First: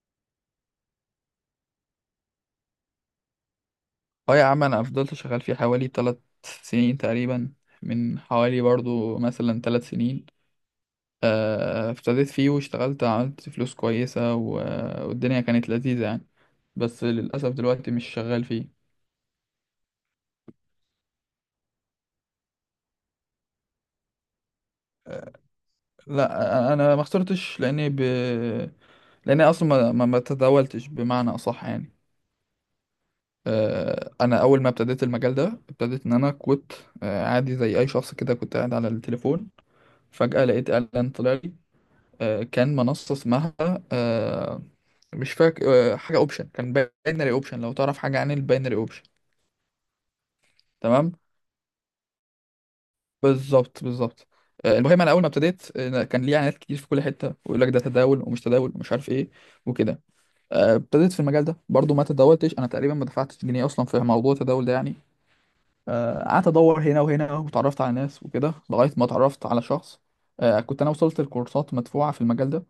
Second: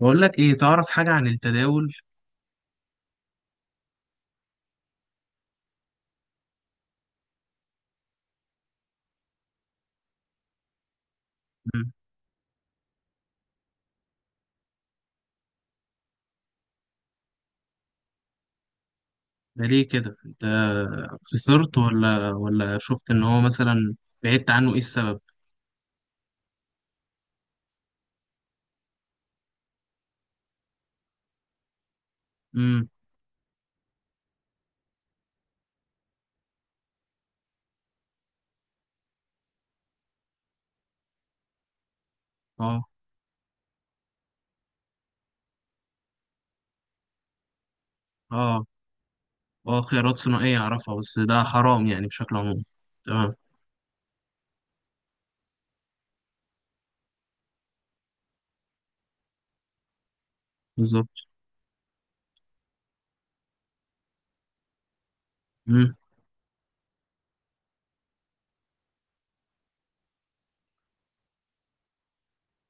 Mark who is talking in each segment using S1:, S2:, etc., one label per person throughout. S1: بقول لك ايه، تعرف حاجة عن التداول؟
S2: اه يا عم انا فضلت شغال فيه حوالي تلات سنين تقريبا. من حوالي برضو مثلا تلات سنين.
S1: مم.
S2: ابتديت فيه واشتغلت عملت فلوس كويسة و- والدنيا كانت لذيذة يعني. بس للأسف دلوقتي مش شغال فيه.
S1: ده ليه كده انت؟ خسرت ولا شفت ان هو مثلا بعدت عنه؟ ايه السبب؟
S2: لا أنا ما خسرتش لأني ب... لأني أصلا ما تداولتش بمعنى أصح يعني.
S1: امم
S2: أنا أول ما ابتديت المجال ده ابتديت إن أنا كنت عادي زي أي شخص كده كنت قاعد على التليفون. فجأة لقيت إعلان طلع لي. كان
S1: اه،
S2: منصة اسمها آه، مش فاكر. حاجة اوبشن كان باينري اوبشن، لو تعرف حاجة عن
S1: اه،
S2: الباينري اوبشن.
S1: اه، خيارات ثنائية اعرفها.
S2: تمام.
S1: بس ده حرام يعني بشكل عام. تمام،
S2: بالظبط. المهم انا اول ما ابتديت كان ليه اعلانات كتير في كل حتة ويقول لك ده تداول ومش تداول ومش عارف ايه وكده. ابتديت في
S1: بالظبط.
S2: المجال ده برضو ما تداولتش، انا تقريبا ما دفعتش جنيه اصلا في موضوع التداول ده يعني.
S1: امم
S2: قعدت ادور هنا وهنا وتعرفت على ناس وكده لغايه ما اتعرفت على شخص. كنت انا وصلت لكورسات مدفوعه في المجال ده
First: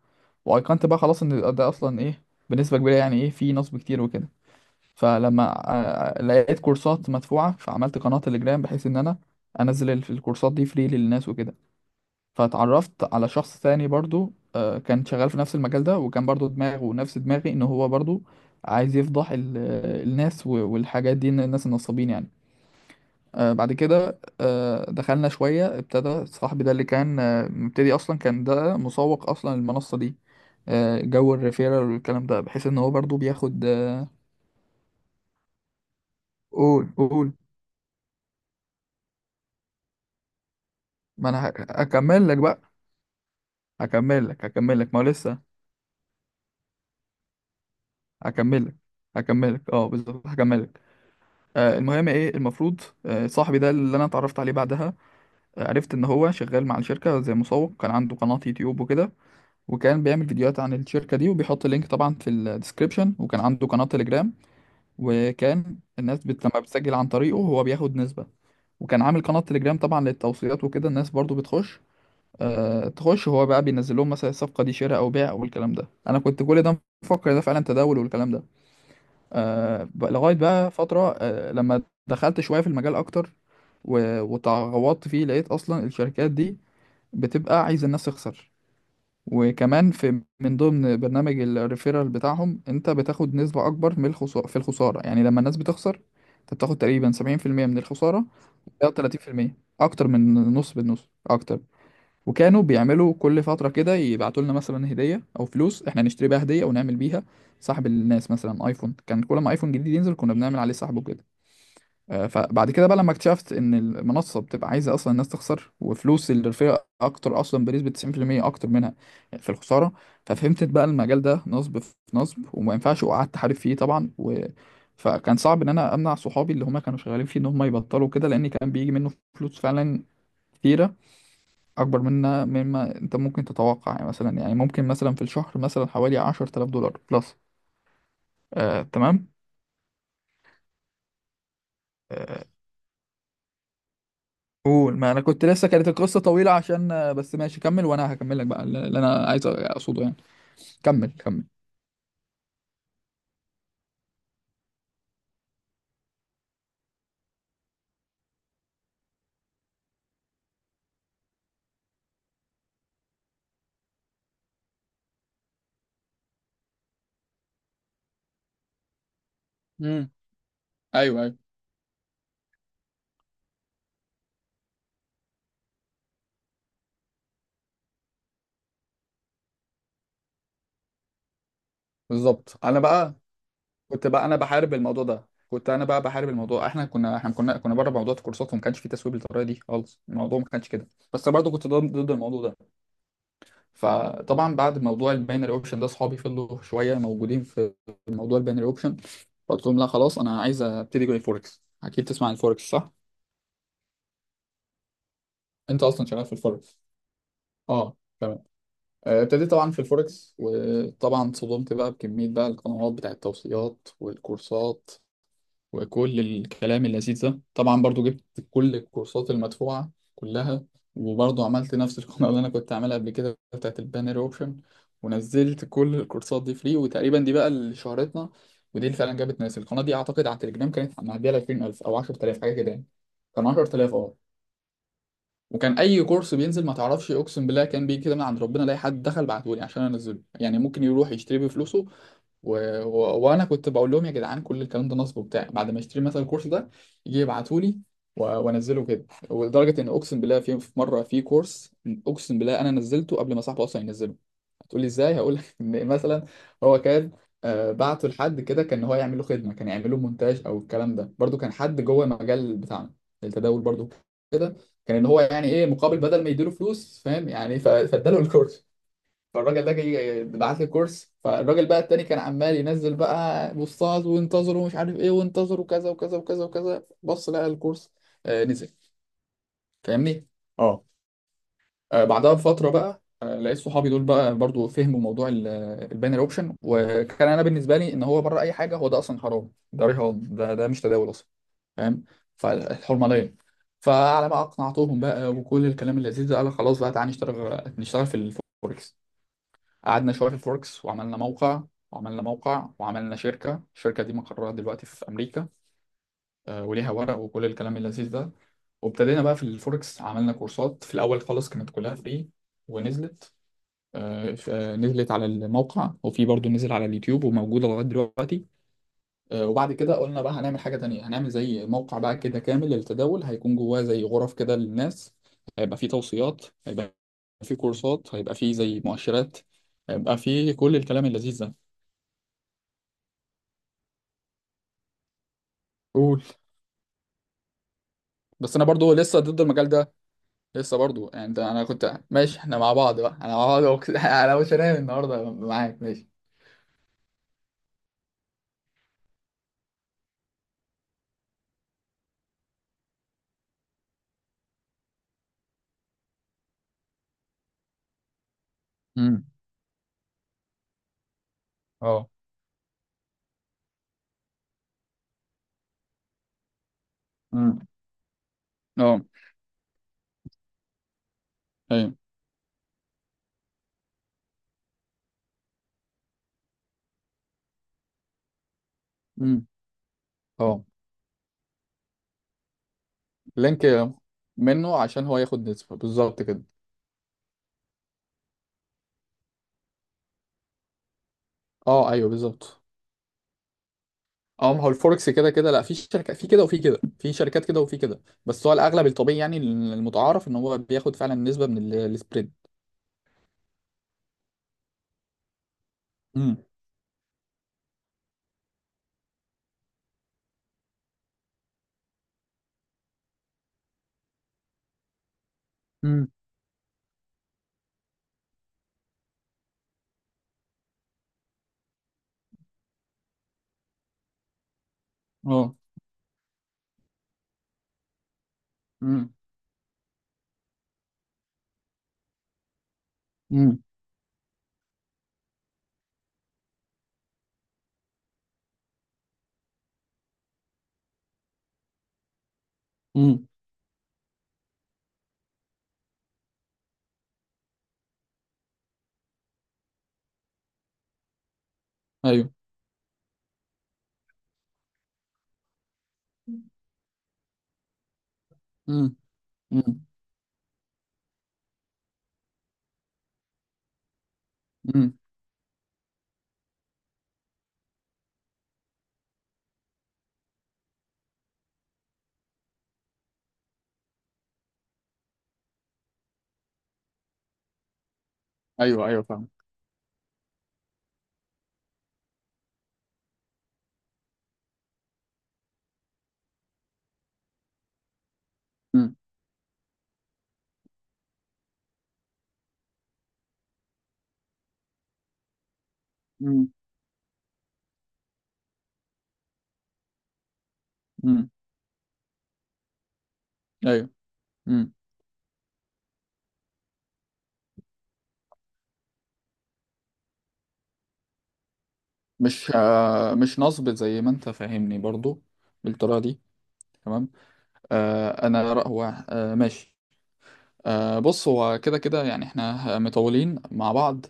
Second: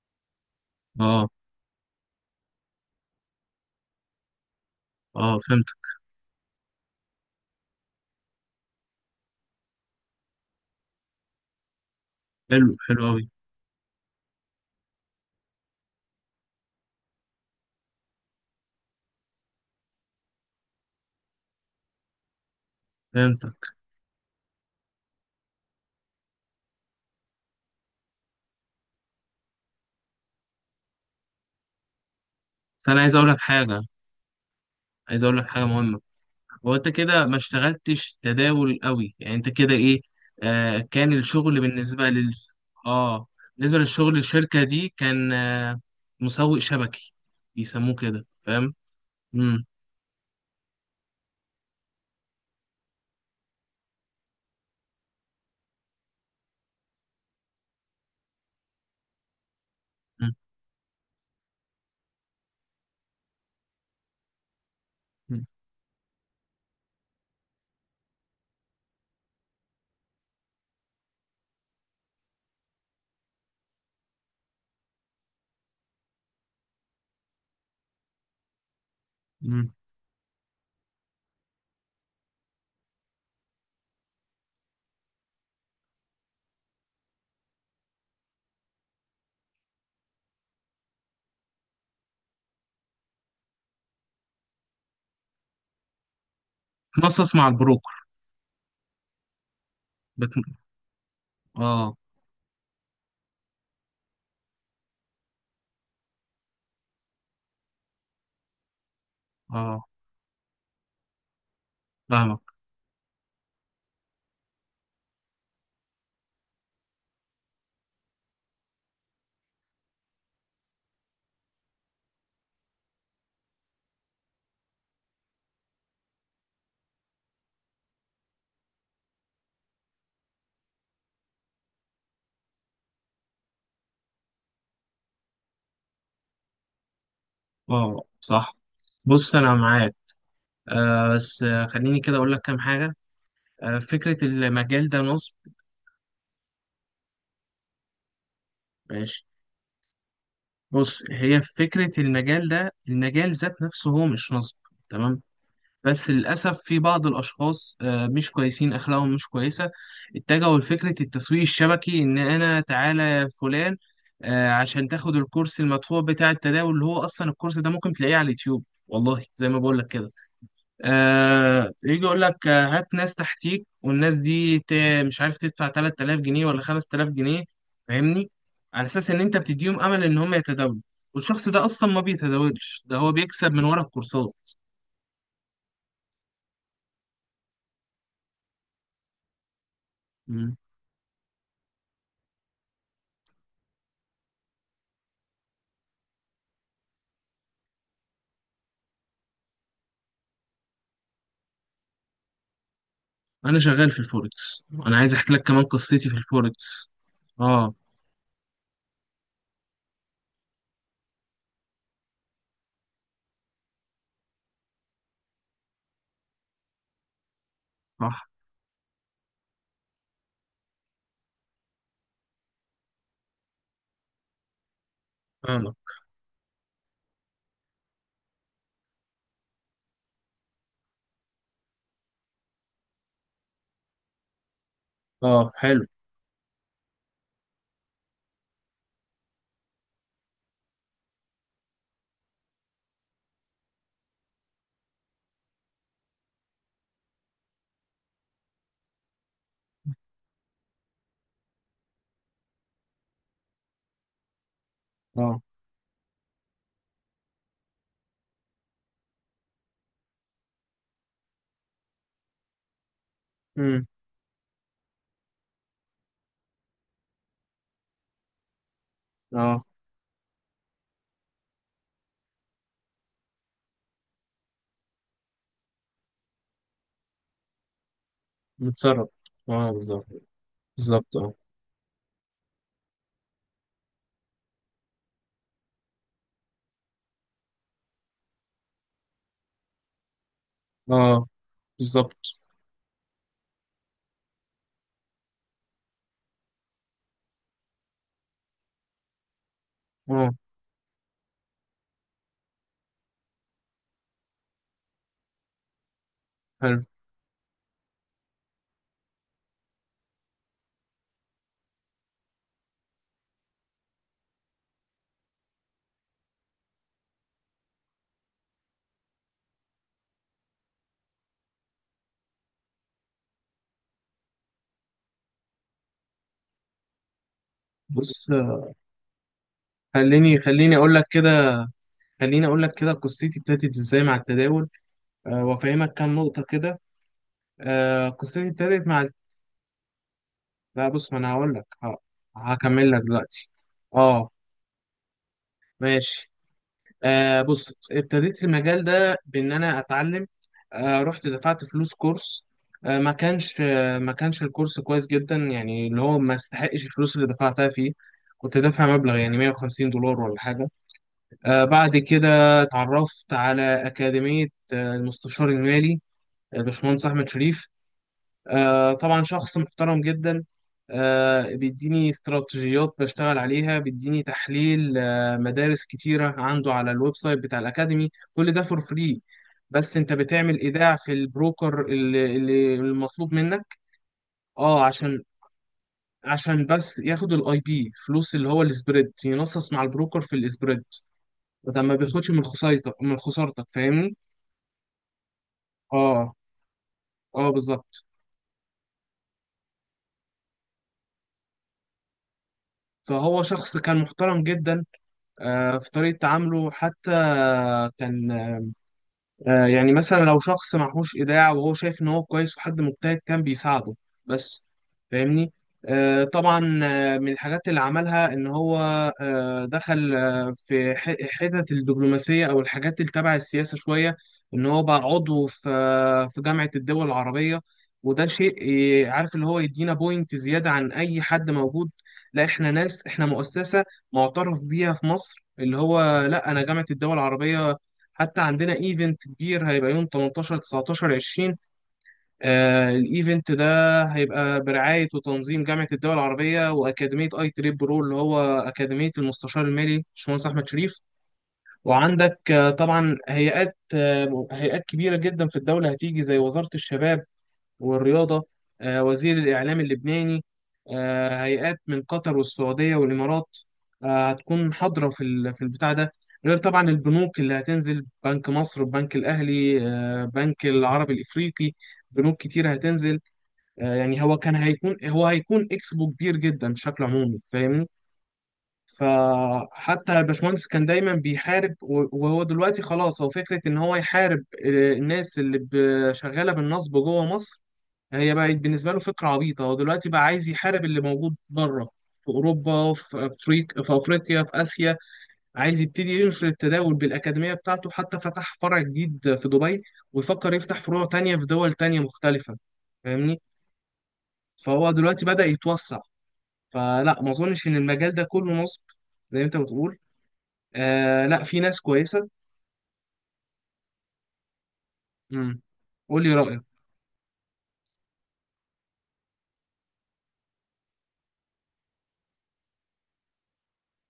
S2: وايقنت بقى خلاص
S1: اه،
S2: ان ده اصلا ايه بنسبه كبيره، يعني ايه في نصب كتير وكده.
S1: اه، فهمت.
S2: فلما لقيت كورسات مدفوعه فعملت قناه تليجرام بحيث ان انا انزل ال- الكورسات دي فري للناس وكده.
S1: حلو، حلو
S2: فتعرفت
S1: قوي.
S2: على شخص تاني برضو، كان شغال في نفس المجال ده وكان برضو دماغه نفس دماغي ان هو برضو عايز يفضح ال- الناس والحاجات دي، إن الناس النصابين يعني.
S1: فهمت.
S2: بعد كده دخلنا شوية، ابتدى صاحبي ده اللي كان مبتدي أصلا، كان ده مسوق أصلا المنصة دي. جو الريفيرال والكلام ده بحيث إن
S1: بس
S2: هو
S1: انا عايز
S2: برضو
S1: اقول لك
S2: بياخد
S1: حاجة، عايز اقول لك حاجة مهمة. وانت
S2: قول
S1: كده
S2: قول،
S1: ما اشتغلتش تداول قوي يعني انت كده ايه؟ كان
S2: ما أنا
S1: الشغل
S2: هك-
S1: بالنسبه
S2: هكمل
S1: لل...
S2: لك بقى.
S1: اه بالنسبه للشغل،
S2: هكمل لك
S1: الشركه
S2: هكمل
S1: دي
S2: لك ما هو
S1: كان
S2: لسه.
S1: مسوق شبكي، بيسموه كده،
S2: هكمل لك،
S1: فاهم؟
S2: هكمل لك
S1: امم
S2: اه بالظبط، هكمل لك. المهم ايه المفروض، صاحبي ده اللي انا اتعرفت عليه بعدها، عرفت ان هو شغال مع الشركه زي مسوق. كان عنده قناه يوتيوب وكده، وكان بيعمل فيديوهات عن الشركة دي وبيحط اللينك طبعا في الديسكريبشن، وكان عنده قناة تليجرام. وكان الناس بت... لما بتسجل عن طريقه هو بياخد نسبة. وكان عامل قناة تليجرام طبعا للتوصيات وكده، الناس برضو بتخش، آه تخش، هو بقى بينزل لهم مثلا الصفقة دي شراء أو بيع أو الكلام ده. أنا كنت كل ده مفكر ده فعلا تداول والكلام ده. آه ب- لغاية بقى فترة آه لما دخلت شوية في المجال أكتر و- وتغوطت فيه لقيت أصلا الشركات دي بتبقى عايزة الناس تخسر. وكمان في من ضمن برنامج الريفيرال بتاعهم، انت بتاخد نسبة اكبر من الخسارة، في الخسارة يعني، لما الناس بتخسر انت بتاخد تقريبا
S1: تنصص مع
S2: 70% من
S1: البروكر.
S2: الخسارة او 30%، اكتر من
S1: بت...
S2: نص، بالنص اكتر.
S1: اه،
S2: وكانوا بيعملوا كل فترة كده يبعتوا لنا مثلا هدية او فلوس احنا نشتري بيها هدية او نعمل بيها سحب الناس، مثلا ايفون، كان كل ما ايفون
S1: اه،
S2: جديد ينزل كنا بنعمل عليه سحب وكده.
S1: فاهمك.
S2: فبعد كده بقى لما اكتشفت ان المنصه بتبقى عايزه اصلا الناس تخسر، وفلوس الرفيع اكتر اصلا بنسبه 90% اكتر منها في الخساره. ففهمت بقى المجال ده نصب في نصب وما ينفعش، وقعدت احارب فيه طبعا و... فكان صعب ان انا امنع صحابي اللي هم كانوا شغالين فيه ان هم يبطلوا كده، لان كان بيجي منه فلوس فعلا كتيره اكبر منها مما انت ممكن تتوقع، يعني مثلا يعني ممكن مثلا في الشهر مثلا حوالي 10,000 دولار بلس.
S1: اه، صح.
S2: تمام.
S1: بص، انا معاك. بس، خليني كده اقول لك
S2: آه،
S1: كام حاجه. فكره المجال
S2: قول
S1: ده
S2: ما انا
S1: نصب؟
S2: كنت لسه، كانت القصه طويله عشان بس، ماشي كمل وانا هكمل لك بقى اللي
S1: ماشي.
S2: انا عايز اقصده يعني.
S1: بص،
S2: كمل
S1: هي
S2: كمل
S1: فكره المجال ده، المجال ذات نفسه هو مش نصب. تمام. بس للأسف في بعض الأشخاص مش كويسين، أخلاقهم مش كويسة. اتجهوا لفكرة التسويق الشبكي، إن أنا تعالى يا فلان، عشان تاخد الكورس المدفوع بتاع التداول، اللي هو أصلا الكورس ده ممكن تلاقيه على اليوتيوب والله، زي ما بقول لك
S2: امم.
S1: كده.
S2: ايوه ايوه
S1: يجي يقول لك، هات ناس تحتيك، والناس دي مش عارف تدفع 3000 جنيه ولا 5000 جنيه، فاهمني؟ على أساس إن أنت بتديهم أمل إن هم يتداولوا، والشخص ده أصلا ما
S2: بالظبط. انا
S1: بيتداولش، ده هو
S2: بقى
S1: بيكسب من ورا
S2: كنت بقى
S1: الكورسات.
S2: انا بحارب الموضوع ده. كنت انا بقى بحارب الموضوع، احنا كنا بره موضوع الكورسات، وما كانش في تسويق بالطريقه دي خالص، الموضوع ما كانش كده. بس برضه كنت ضد الموضوع ده. فطبعا بعد موضوع الباينري اوبشن ده، اصحابي فضلوا شويه موجودين في موضوع الباينري اوبشن. قلت لهم لا خلاص انا عايز ابتدي جوي فوركس، اكيد تسمع عن الفوركس صح.
S1: انا شغال في الفوركس، انا عايز احكي لك كمان
S2: انت اصلا
S1: قصتي في
S2: شغال في الفوركس.
S1: الفوركس. اه،
S2: اه. ابتديت طبعا في الفوركس، وطبعا اتصدمت بقى بكمية بقى القنوات بتاع التوصيات والكورسات وكل الكلام اللذيذ ده. طبعا برضو جبت
S1: صح.
S2: كل الكورسات المدفوعة كلها، وبرضو عملت نفس القناة اللي أنا كنت عاملها قبل كده بتاعت البانر أوبشن. ونزلت
S1: فاهمك.
S2: كل الكورسات دي فري، وتقريبا دي بقى اللي شهرتنا ودي اللي فعلا جابت ناس. القناة دي أعتقد على التليجرام كانت معدية ل 20,000 أو 10,000، حاجة كده يعني. كان 10,000 اه.
S1: اه،
S2: وكان
S1: حلو.
S2: اي كورس بينزل ما تعرفش، اقسم بالله كان بيجي كده من عند ربنا، الاقي حد دخل بعته لي عشان انزله يعني، ممكن يروح يشتري بفلوسه و... و... وانا كنت بقول لهم يا جدعان كل الكلام ده نصب وبتاع. بعد ما اشتري مثلا الكورس ده يجي يبعتوا لي و... وانزله كده. ولدرجه ان اقسم بالله في في مره في كورس، اقسم بالله انا نزلته قبل ما صاحبه اصلا ينزله. هتقول لي ازاي؟ هقول
S1: اه.
S2: لك ان مثلا هو كان بعته لحد كده كان هو يعمل له خدمه، كان يعمل له مونتاج او الكلام ده، برضو كان حد جوه المجال بتاعنا التداول
S1: امم
S2: برضو كده، كان ان هو يعني ايه مقابل بدل ما يديله فلوس فاهم يعني، ف- فاداله الكورس.
S1: اه،
S2: فالراجل ده جاي بعت لي كورس. فالراجل بقى التاني كان عمال ينزل بقى بوستات، وانتظروا مش عارف ايه وانتظروا كذا وكذا وكذا وكذا، بص لقى الكورس نزل.
S1: متسرب. اه، بالظبط،
S2: فاهمني. اه.
S1: بالظبط. اه،
S2: بعدها بفترة بقى لقيت صحابي دول بقى برضو فهموا موضوع الباينري اوبشن. وكان انا بالنسبة لي ان هو بره اي حاجة، هو ده اصلا حرام، ده رهان، ده ده مش تداول
S1: اه،
S2: اصلا، فاهم.
S1: بالظبط.
S2: فالحرمة ليا. فعلى ما اقنعتهم بقى وكل الكلام اللذيذ ده، قال خلاص بقى تعالى نشتغل، نشتغل في الفوركس. قعدنا
S1: اه،
S2: شويه في فوركس وعملنا موقع. وعملنا موقع وعملنا شركه، الشركه دي مقرها دلوقتي في امريكا.
S1: حلو.
S2: وليها ورق وكل الكلام اللذيذ ده. وابتدينا بقى في الفوركس، عملنا كورسات في الاول خالص كانت كلها فري، ونزلت نزلت على الموقع، وفي برضو نزل على اليوتيوب وموجوده لغايه دلوقتي. وبعد كده قلنا بقى هنعمل حاجه تانية، هنعمل زي موقع بقى كده كامل للتداول، هيكون جواه زي غرف كده للناس، هيبقى فيه توصيات، هيبقى فيه كورسات،
S1: بص،
S2: هيبقى فيه زي مؤشرات، هيبقى
S1: خليني
S2: فيه
S1: خليني
S2: كل
S1: اقول لك
S2: الكلام اللذيذ ده.
S1: كده خليني اقول لك كده قصتي ابتدت ازاي مع التداول. وافهمك كام
S2: قول.
S1: نقطة كده. قصتي
S2: بس انا
S1: ابتدت
S2: برضو
S1: مع...
S2: لسه ضد المجال ده، لسه
S1: لا
S2: برضو
S1: بص، ما انا
S2: يعني. ده
S1: هقول
S2: انا
S1: لك.
S2: كنت ماشي احنا مع
S1: هكمل
S2: بعض
S1: لك
S2: بقى، انا مع
S1: دلوقتي.
S2: بعض وك-
S1: اه.
S2: انا مش هنام النهارده معاك ماشي.
S1: ماشي. بص، ابتديت المجال ده بإن أنا أتعلم. رحت دفعت فلوس كورس. ما كانش الكورس كويس جدا، يعني اللي هو ما استحقش الفلوس اللي دفعتها فيه. كنت دافع مبلغ
S2: امم.
S1: يعني 150 دولار ولا حاجة. بعد
S2: اه.
S1: كده اتعرفت على أكاديمية، المستشار المالي، باشمهندس أحمد
S2: امم.
S1: شريف.
S2: اه.
S1: طبعا شخص محترم جدا.
S2: ايوه.
S1: بيديني استراتيجيات بشتغل عليها، بيديني تحليل، مدارس كتيرة عنده على الويب سايت بتاع الأكاديمي، كل ده فور فري.
S2: امم.
S1: بس انت بتعمل
S2: اه.
S1: ايداع في البروكر اللي المطلوب
S2: لينك
S1: منك.
S2: منه
S1: اه،
S2: عشان هو
S1: عشان
S2: ياخد نسبة بالظبط كده.
S1: عشان بس ياخد الاي بي فلوس، اللي هو السبريد، ينصص مع البروكر في السبريد. ده
S2: اه
S1: ما
S2: ايوه
S1: بياخدش من
S2: بالظبط.
S1: خسارتك من خسارتك فاهمني؟
S2: اه ما هو الفوركس كده كده، لا في شركة في
S1: اه،
S2: كده وفي كده، في شركات
S1: اه،
S2: كده وفي كده،
S1: بالظبط.
S2: بس هو الاغلب الطبيعي يعني المتعارف ان هو بياخد فعلا نسبة من ال- السبريد.
S1: فهو شخص كان محترم جدا في طريقة
S2: امم.
S1: تعامله حتى. كان يعني مثلا لو شخص معهوش إيداع وهو شايف إن هو كويس وحد مجتهد، كان بيساعده بس، فاهمني؟
S2: امم.
S1: طبعا، من الحاجات اللي عملها إن هو دخل في حتت الدبلوماسية أو الحاجات اللي تبع السياسة شوية. إن هو بقى عضو
S2: اه.
S1: في جامعة الدول العربية. وده شيء
S2: امم.
S1: عارف، اللي هو يدينا بوينت زيادة عن أي حد موجود. لا، إحنا ناس، إحنا
S2: امم.
S1: مؤسسة معترف بيها في مصر، اللي هو لا، أنا جامعة الدول العربية. حتى عندنا ايفنت كبير هيبقى يوم 18، 19، 20.
S2: امم.
S1: الايفنت ده هيبقى برعاية وتنظيم جامعة الدول العربية وأكاديمية اي تريب برو، اللي هو أكاديمية المستشار المالي باشمهندس أحمد شريف.
S2: ايوه.
S1: وعندك طبعا هيئات، كبيرة جدا في الدولة هتيجي، زي وزارة الشباب والرياضة،
S2: امم.
S1: وزير الإعلام
S2: امم.
S1: اللبناني، هيئات من قطر والسعودية والإمارات، هتكون حاضرة في في البتاع ده. غير طبعا البنوك اللي هتنزل: بنك مصر، البنك الأهلي، بنك العربي الإفريقي. بنوك كتير هتنزل. يعني هو هيكون إكسبو كبير جدا بشكل عمومي، فاهمني؟
S2: ايوه ايوه فاهم.
S1: فحتى الباشمهندس كان دايما بيحارب، و- وهو دلوقتي خلاص، هو فكرة إن هو يحارب الناس اللي شغالة بالنصب جوه مصر، هي بقت بالنسبة
S2: امم.
S1: له فكرة عبيطة. هو دلوقتي بقى عايز يحارب اللي موجود بره، في أوروبا، في أفريقيا، في آسيا. عايز يبتدي ينشر
S2: امم.
S1: التداول بالأكاديمية بتاعته، حتى فتح فرع جديد في دبي ويفكر يفتح فروع
S2: امم.
S1: تانية في دول تانية مختلفة، فاهمني؟
S2: ايوه. امم.
S1: فهو دلوقتي بدأ يتوسع. فلا، ما أظنش إن المجال ده كله نصب زي ما أنت بتقول. لا، في ناس كويسة.
S2: مش آه مش نصب زي ما انت فاهمني برضو
S1: امم
S2: بالطريقه دي.
S1: قول لي رأيك.
S2: تمام. آه انا رأ- هو آه ماشي. آه بص هو كده كده يعني احنا مطولين مع بعض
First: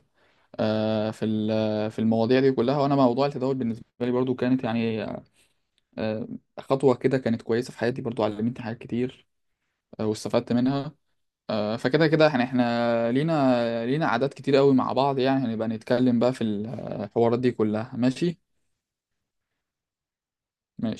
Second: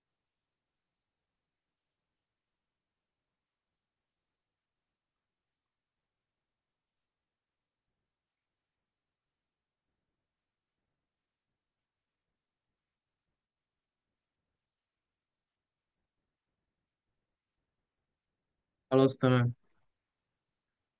S2: آه في ال- في المواضيع دي كلها. وانا موضوع التداول بالنسبه لي برضو كانت يعني آه خطوه كده كانت كويسه في حياتي، برضو علمتني حاجات كتير آه واستفدت منها. فكده كده يعني احنا لينا لينا عادات كتير قوي مع بعض يعني، هنبقى نتكلم بقى في الحوارات دي كلها ماشي.
S1: خلاص، تمام.
S2: ماشي.